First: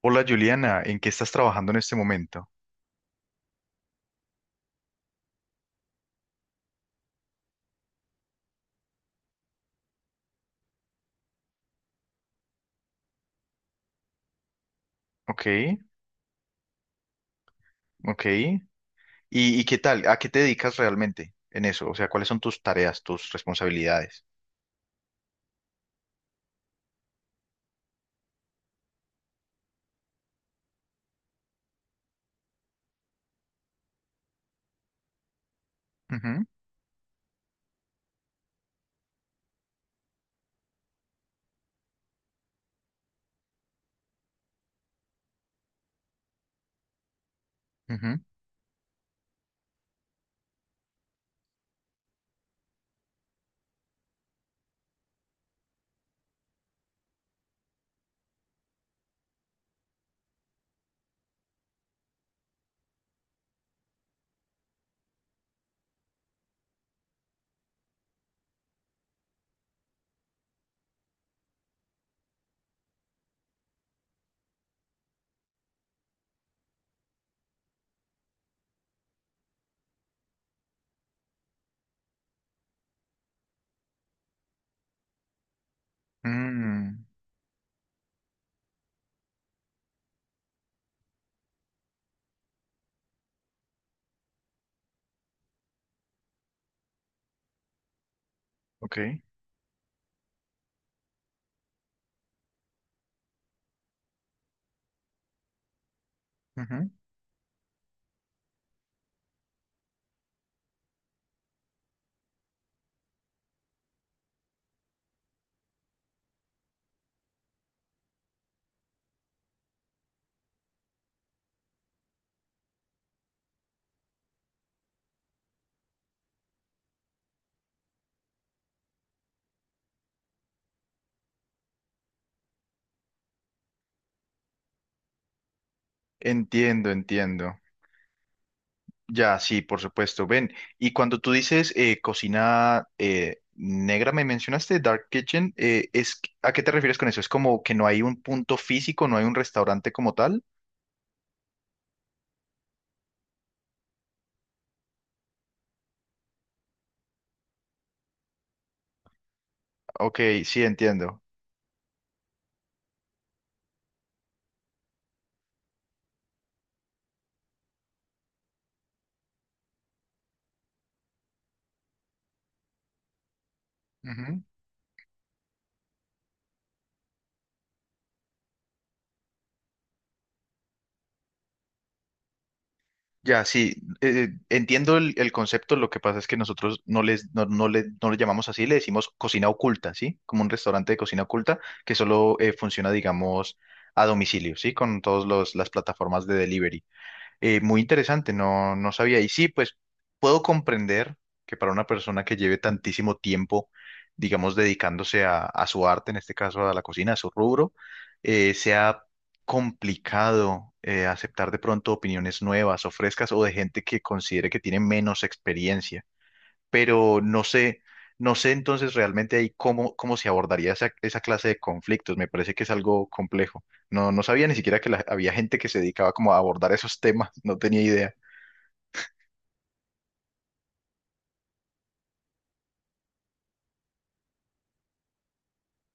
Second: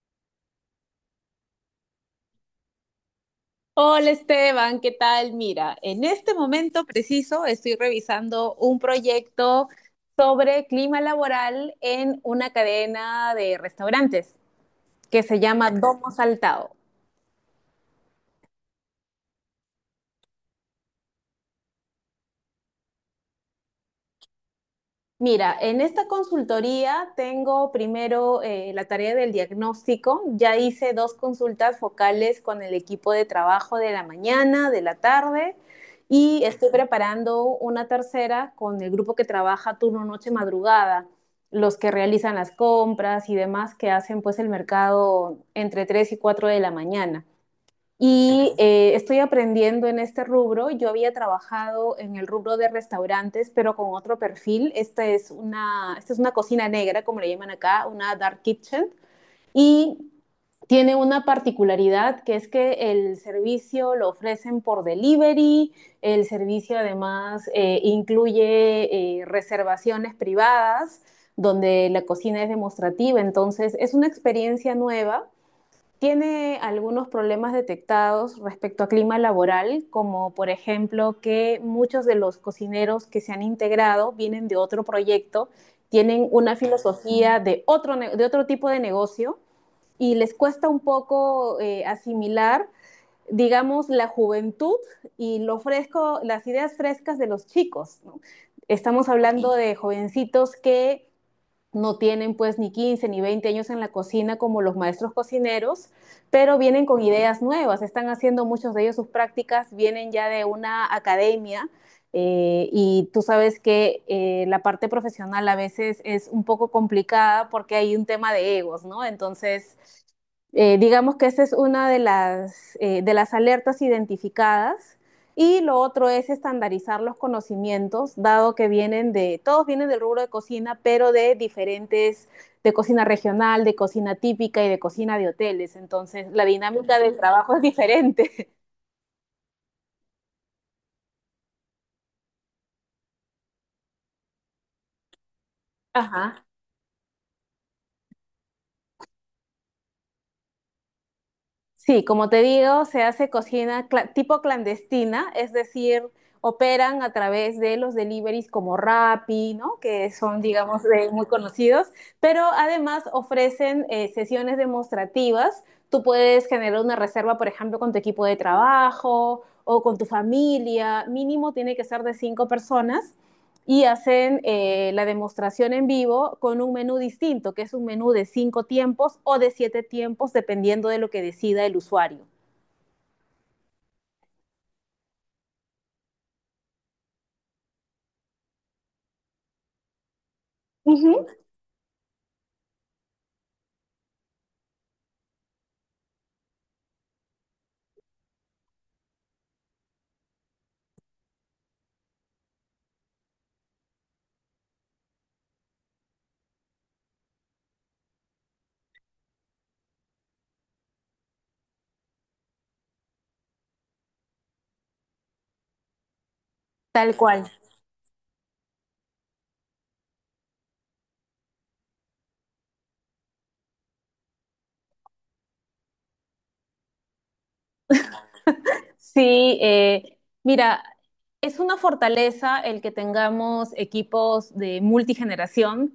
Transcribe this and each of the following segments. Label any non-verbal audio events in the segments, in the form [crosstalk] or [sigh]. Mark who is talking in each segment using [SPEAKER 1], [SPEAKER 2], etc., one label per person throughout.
[SPEAKER 1] Hola Juliana, ¿en qué estás trabajando en este momento?
[SPEAKER 2] Hola Esteban, ¿qué tal? Mira, en este momento preciso estoy revisando un proyecto sobre clima laboral en una cadena de restaurantes que se
[SPEAKER 1] Ok,
[SPEAKER 2] llama Domo Saltado.
[SPEAKER 1] ok. ¿Y qué tal? ¿A qué te dedicas realmente en eso? O sea, ¿cuáles son tus tareas, tus responsabilidades?
[SPEAKER 2] Mira, en esta consultoría tengo primero la tarea del diagnóstico. Ya hice dos consultas focales con el equipo de trabajo de la mañana, de la tarde, y
[SPEAKER 1] Ujú,
[SPEAKER 2] estoy preparando una tercera con el grupo que trabaja turno noche madrugada, los que realizan las compras y demás que hacen pues el mercado entre 3 y 4 de la mañana.
[SPEAKER 1] ujú,
[SPEAKER 2] Estoy aprendiendo en este rubro. Yo había trabajado en el rubro de restaurantes, pero con otro perfil. Esta es una cocina negra, como le llaman acá, una dark kitchen. Y tiene una particularidad que es que el servicio lo ofrecen por delivery, el servicio además incluye reservaciones privadas donde la cocina es demostrativa, entonces es una experiencia nueva. Tiene algunos problemas detectados respecto a clima laboral, como por ejemplo que muchos de los cocineros que se han integrado vienen de otro proyecto, tienen una
[SPEAKER 1] mm,
[SPEAKER 2] filosofía de de otro tipo de negocio, y les cuesta un poco asimilar, digamos, la juventud y lo fresco, las ideas frescas de los chicos, ¿no?
[SPEAKER 1] ok,
[SPEAKER 2] Estamos hablando de jovencitos que no tienen pues ni 15 ni 20 años en la cocina como los maestros cocineros, pero vienen
[SPEAKER 1] ujú.
[SPEAKER 2] con ideas nuevas, están haciendo muchos de ellos sus prácticas, vienen ya de una academia, y tú sabes que la parte profesional a veces es un poco complicada porque hay un tema de egos, ¿no? Entonces, digamos que esa es una de de las alertas identificadas, y lo otro es estandarizar los conocimientos, dado que vienen todos vienen del rubro de cocina, pero de diferentes, de cocina regional, de cocina típica y de cocina de hoteles. Entonces, la
[SPEAKER 1] Entiendo,
[SPEAKER 2] dinámica del
[SPEAKER 1] entiendo.
[SPEAKER 2] trabajo es diferente.
[SPEAKER 1] Ya, sí, por supuesto. Ven, y cuando tú dices cocina negra, me mencionaste Dark Kitchen,
[SPEAKER 2] Ajá.
[SPEAKER 1] ¿a qué te refieres con eso? ¿Es como que no hay un punto físico, no hay un restaurante como tal?
[SPEAKER 2] Sí, como te digo, se hace tipo clandestina, es decir, operan a través de los deliveries como Rappi, ¿no? Que
[SPEAKER 1] Ok,
[SPEAKER 2] son,
[SPEAKER 1] sí,
[SPEAKER 2] digamos,
[SPEAKER 1] entiendo.
[SPEAKER 2] muy conocidos, pero además ofrecen sesiones demostrativas. Tú puedes generar una reserva, por ejemplo, con tu equipo de trabajo o con tu familia. Mínimo tiene que ser de cinco personas, y hacen la demostración en vivo con un menú distinto, que es un menú de cinco tiempos o de siete tiempos, dependiendo de lo que decida el usuario.
[SPEAKER 1] Ya, sí, entiendo el concepto, lo que pasa es que nosotros no les, no le llamamos así, le decimos cocina oculta, ¿sí? Como un restaurante de cocina
[SPEAKER 2] Ujú.
[SPEAKER 1] oculta que solo funciona, digamos, a domicilio, ¿sí? Con todas las plataformas de delivery. Muy interesante, no, no sabía. Y sí, pues puedo comprender que para una persona que lleve tantísimo tiempo, digamos, dedicándose a su arte, en este caso a la cocina, a su rubro, sea complicado aceptar de pronto opiniones nuevas o frescas o de gente que considere que tiene menos experiencia,
[SPEAKER 2] Tal
[SPEAKER 1] pero no
[SPEAKER 2] cual.
[SPEAKER 1] sé, no sé entonces realmente ahí cómo, cómo se abordaría esa, esa clase de conflictos. Me parece que es algo complejo. No, no sabía ni siquiera que había gente que se dedicaba como a abordar esos temas, no tenía idea.
[SPEAKER 2] Sí, mira, es una fortaleza el que tengamos equipos de multigeneración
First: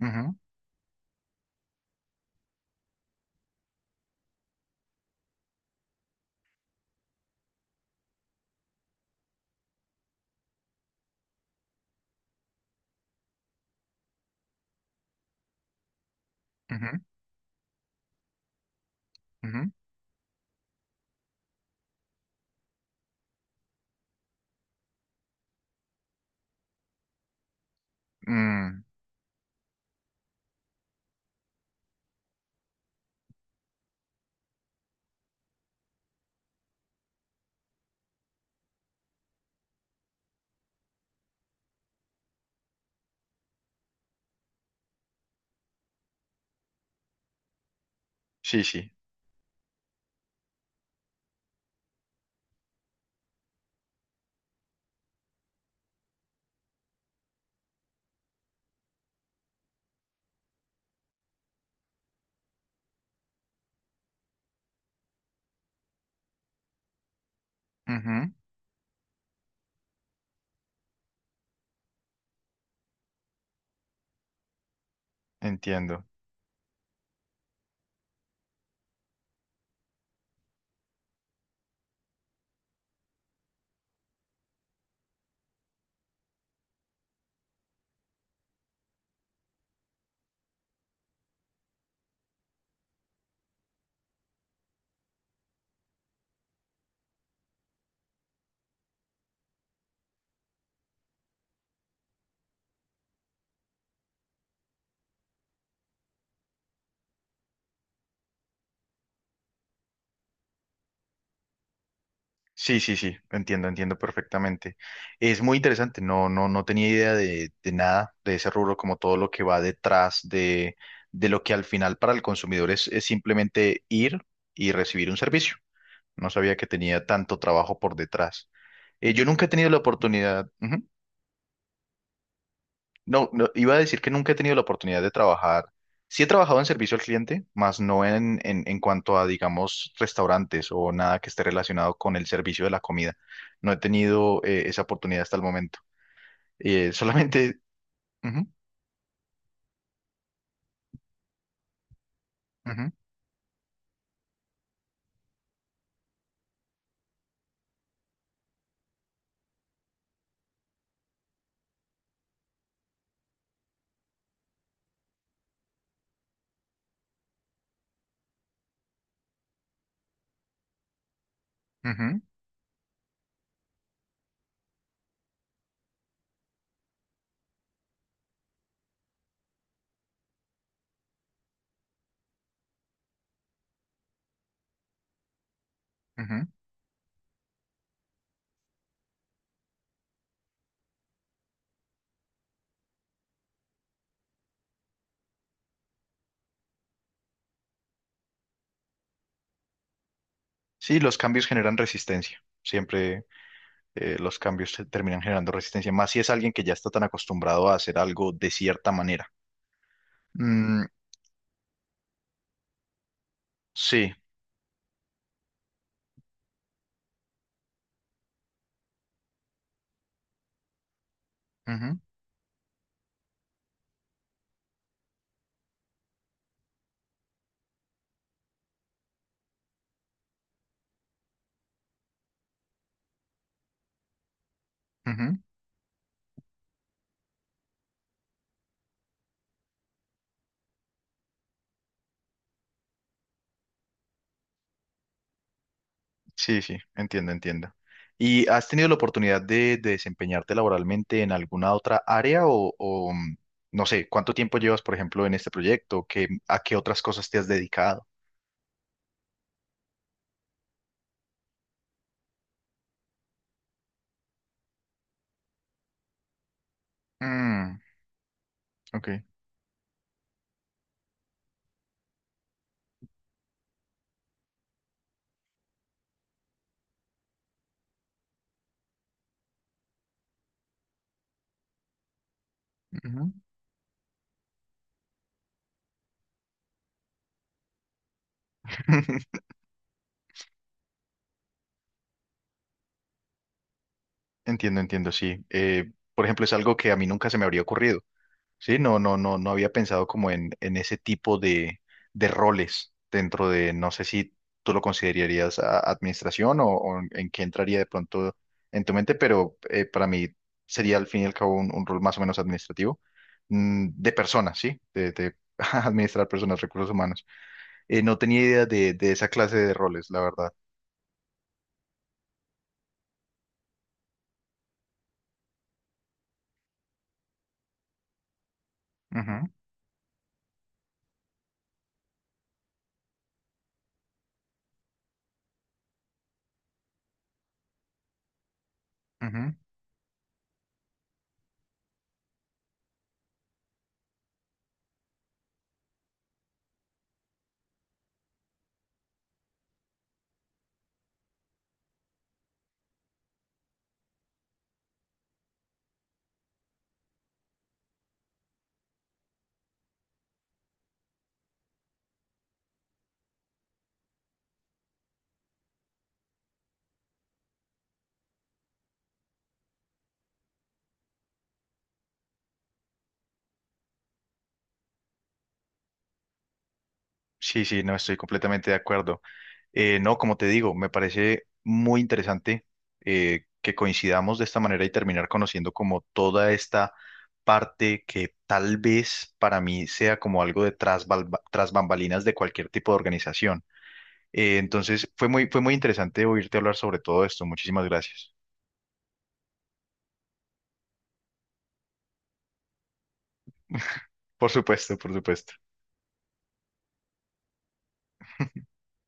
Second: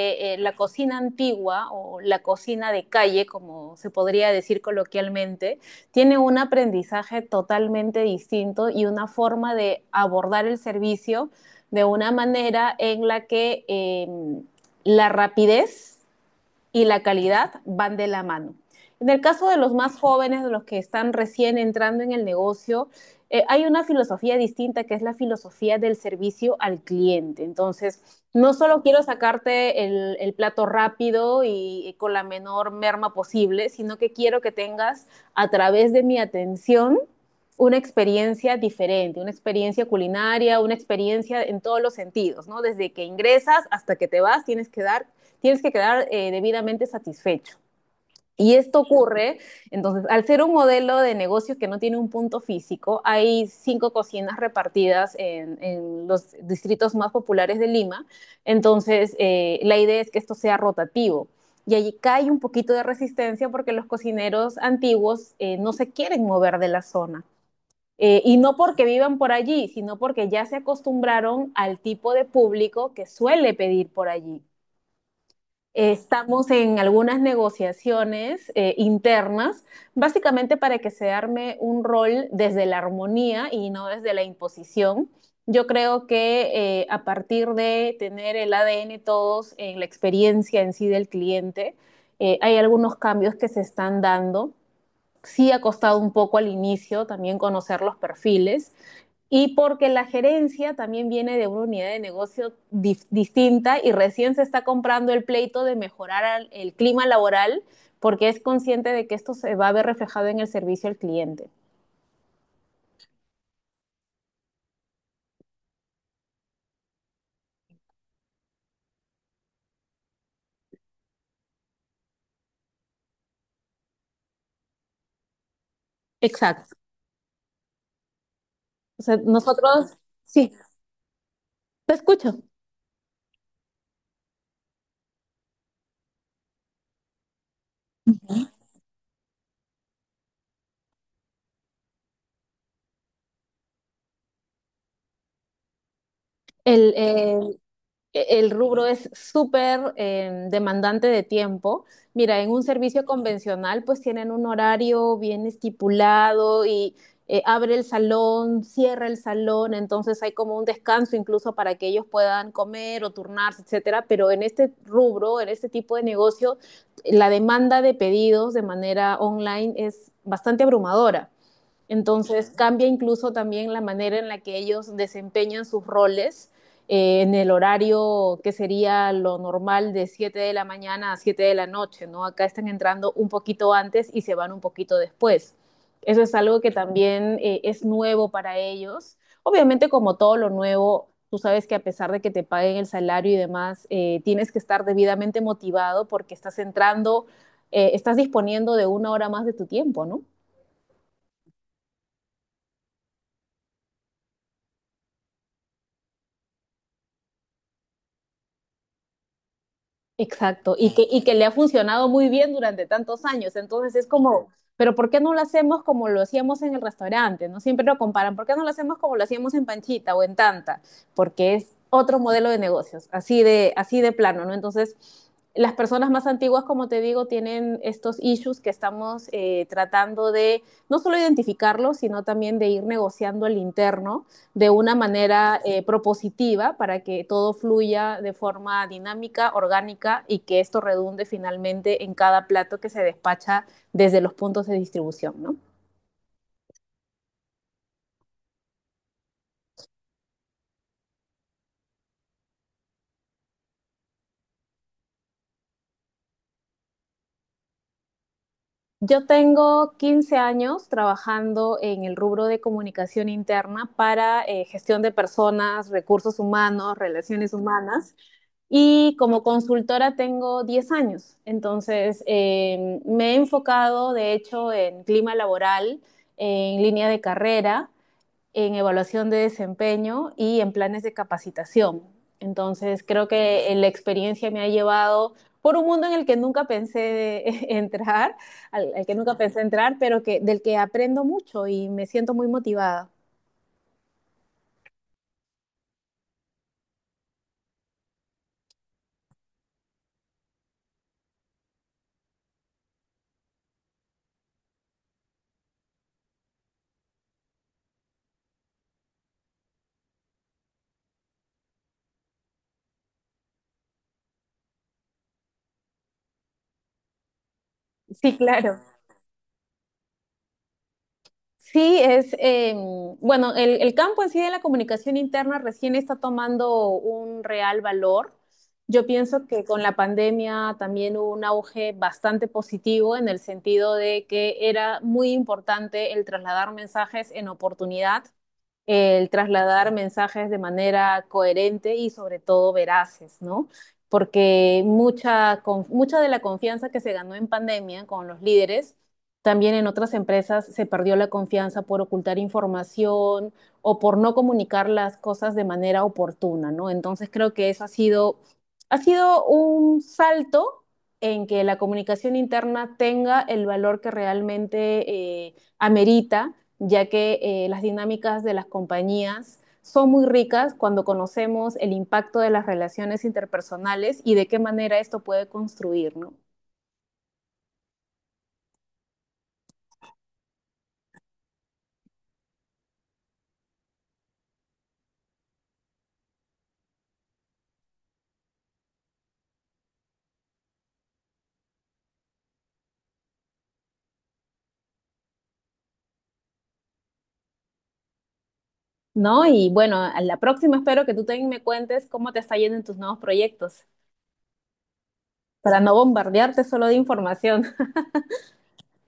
[SPEAKER 1] Ujú,
[SPEAKER 2] la cocina antigua o la cocina de calle, como se podría decir coloquialmente, tiene un aprendizaje totalmente distinto y una forma de abordar el servicio de una manera en la que la rapidez y
[SPEAKER 1] ujú,
[SPEAKER 2] la calidad van de la mano. En el caso de
[SPEAKER 1] ujú.
[SPEAKER 2] los más jóvenes, de los que están recién entrando en el negocio, hay una filosofía distinta que es la filosofía del servicio al cliente. Entonces, no
[SPEAKER 1] Mm,
[SPEAKER 2] solo quiero sacarte el plato rápido y, con la menor merma posible, sino que quiero que tengas a través de mi atención una experiencia diferente, una experiencia culinaria, una experiencia en todos los sentidos, ¿no? Desde que ingresas hasta que te vas, tienes que quedar debidamente satisfecho. Y
[SPEAKER 1] sí,
[SPEAKER 2] esto
[SPEAKER 1] sí.
[SPEAKER 2] ocurre, entonces, al ser un modelo de negocio que no tiene un punto físico, hay cinco cocinas repartidas en los distritos más populares de Lima, entonces la idea es que esto sea rotativo. Y allí cae un poquito de resistencia porque los cocineros antiguos no se quieren mover de la zona.
[SPEAKER 1] Ujú,
[SPEAKER 2] Y no porque vivan por allí, sino porque ya se acostumbraron al tipo de público que suele pedir por allí.
[SPEAKER 1] entiendo.
[SPEAKER 2] Estamos en algunas negociaciones internas, básicamente para que se arme un rol desde la armonía y no desde la imposición. Yo creo que a partir de tener el ADN todos en la experiencia en sí del cliente, hay algunos cambios que se están dando. Sí ha costado un poco al inicio también conocer los perfiles, y porque la gerencia también viene de una unidad de distinta y recién se está comprando el pleito de mejorar el clima laboral porque es consciente de que esto se va a ver reflejado en el servicio al cliente.
[SPEAKER 1] Sí, sí, sí, entiendo, entiendo perfectamente. Es muy interesante, no, no, no tenía idea de nada de ese rubro, como todo lo que va detrás de lo que al final para el consumidor es simplemente ir y recibir un servicio. No sabía que
[SPEAKER 2] Exacto.
[SPEAKER 1] tenía tanto trabajo por detrás.
[SPEAKER 2] O sea,
[SPEAKER 1] Yo nunca he tenido la
[SPEAKER 2] nosotros,
[SPEAKER 1] oportunidad,
[SPEAKER 2] sí,
[SPEAKER 1] ujú.
[SPEAKER 2] te escucho.
[SPEAKER 1] No, no, iba a decir que nunca he tenido la oportunidad de trabajar. Sí he trabajado en servicio al cliente, más no en cuanto a, digamos, restaurantes o nada que esté relacionado con el servicio de la comida. No he tenido esa oportunidad hasta el momento.
[SPEAKER 2] El, eh,
[SPEAKER 1] Solamente... ujú,
[SPEAKER 2] el rubro es súper demandante de tiempo. Mira, en un
[SPEAKER 1] ujú,
[SPEAKER 2] servicio convencional pues tienen un horario bien estipulado y abre el salón, cierra el salón, entonces hay como un descanso incluso para que ellos puedan comer o turnarse, etcétera. Pero en este rubro, en este tipo de negocio, la demanda de pedidos de manera online es bastante abrumadora.
[SPEAKER 1] ujú,
[SPEAKER 2] Entonces cambia incluso también la manera en la que ellos desempeñan sus roles en el horario que sería lo normal de 7 de la mañana a 7 de la noche, ¿no? Acá están entrando un poquito antes y se van un poquito después. Eso es
[SPEAKER 1] ujú.
[SPEAKER 2] algo que también es nuevo para ellos. Obviamente, como todo lo nuevo, tú sabes que a pesar de que te paguen el salario y demás, tienes que estar debidamente motivado porque estás entrando, estás disponiendo de una hora más de tu tiempo, ¿no?
[SPEAKER 1] Sí, los cambios generan resistencia. Siempre los cambios terminan generando resistencia, más si es alguien que ya está tan acostumbrado a hacer algo de cierta manera.
[SPEAKER 2] Exacto,
[SPEAKER 1] Mm,
[SPEAKER 2] y que le ha funcionado muy bien durante tantos años. Entonces es
[SPEAKER 1] sí,
[SPEAKER 2] como, pero ¿por qué no lo hacemos como lo hacíamos en el restaurante? No siempre lo comparan. ¿Por qué no lo hacemos como lo hacíamos en Panchita o en Tanta? Porque es
[SPEAKER 1] ujú,
[SPEAKER 2] otro modelo de negocios, así de plano, ¿no? Entonces, las personas más antiguas, como te digo, tienen estos issues que estamos tratando de no solo identificarlos, sino también de ir negociando el interno de una
[SPEAKER 1] ujú.
[SPEAKER 2] manera propositiva para que todo fluya de forma dinámica, orgánica y que esto redunde finalmente en cada plato que se despacha desde los puntos de distribución, ¿no?
[SPEAKER 1] Sí, sí, entiendo, entiendo. ¿Y has tenido la oportunidad de desempeñarte laboralmente en alguna otra área o, mm, no sé, cuánto tiempo llevas, por ejemplo, en este proyecto? ¿Qué, a qué otras cosas te has dedicado?
[SPEAKER 2] Yo tengo 15 años trabajando en el rubro de comunicación interna para gestión de personas, recursos humanos, relaciones
[SPEAKER 1] Mm,
[SPEAKER 2] humanas.
[SPEAKER 1] ok,
[SPEAKER 2] Y como consultora tengo 10 años, entonces me he enfocado de hecho en clima laboral, en línea de carrera, en evaluación de desempeño y en planes de capacitación. Entonces creo
[SPEAKER 1] ujú.
[SPEAKER 2] que la experiencia me ha llevado por un mundo en el que nunca pensé [laughs] entrar, al que nunca
[SPEAKER 1] [laughs]
[SPEAKER 2] pensé entrar, pero que, del que aprendo mucho y me siento muy motivada.
[SPEAKER 1] Entiendo, entiendo, sí. Por ejemplo, es algo que a mí nunca se me habría ocurrido. Sí, no, no, no, no había pensado como en ese tipo de roles dentro de, no sé si tú lo considerarías administración o en qué entraría de pronto en tu mente, pero para mí sería al fin y al cabo un rol más o menos administrativo, mm, de personas, ¿sí? De [laughs] administrar personas, recursos humanos. No
[SPEAKER 2] Sí,
[SPEAKER 1] tenía idea
[SPEAKER 2] claro.
[SPEAKER 1] de esa clase de roles, la verdad.
[SPEAKER 2] Sí, es, eh, bueno, el campo en sí de la comunicación interna recién está tomando un real valor. Yo pienso que con la pandemia también hubo un auge bastante positivo en el sentido de que era muy importante el trasladar mensajes en oportunidad,
[SPEAKER 1] Ujú,
[SPEAKER 2] el
[SPEAKER 1] ujú.
[SPEAKER 2] trasladar mensajes de manera coherente y sobre todo veraces, ¿no? Porque mucha de la confianza que se ganó en pandemia con los líderes, también en otras empresas se perdió la confianza por ocultar información o por no comunicar las cosas de manera oportuna, ¿no? Entonces creo que eso ha sido un salto en que la comunicación interna tenga el valor que realmente amerita ya que las dinámicas de las compañías son muy ricas cuando conocemos el impacto de las relaciones interpersonales y de qué manera esto puede construir, ¿no?
[SPEAKER 1] Sí, sí, no estoy completamente de acuerdo. No, como te digo, me parece muy interesante que coincidamos de esta manera y terminar conociendo como toda esta parte que tal vez para mí sea como algo de tras, tras bambalinas de cualquier tipo de organización. Entonces, fue muy interesante oírte hablar sobre todo esto. Muchísimas gracias.
[SPEAKER 2] ¿No? Y bueno, a la próxima espero que tú también me cuentes cómo te está yendo en tus nuevos proyectos,
[SPEAKER 1] Por supuesto, por supuesto.
[SPEAKER 2] para no bombardearte solo de información.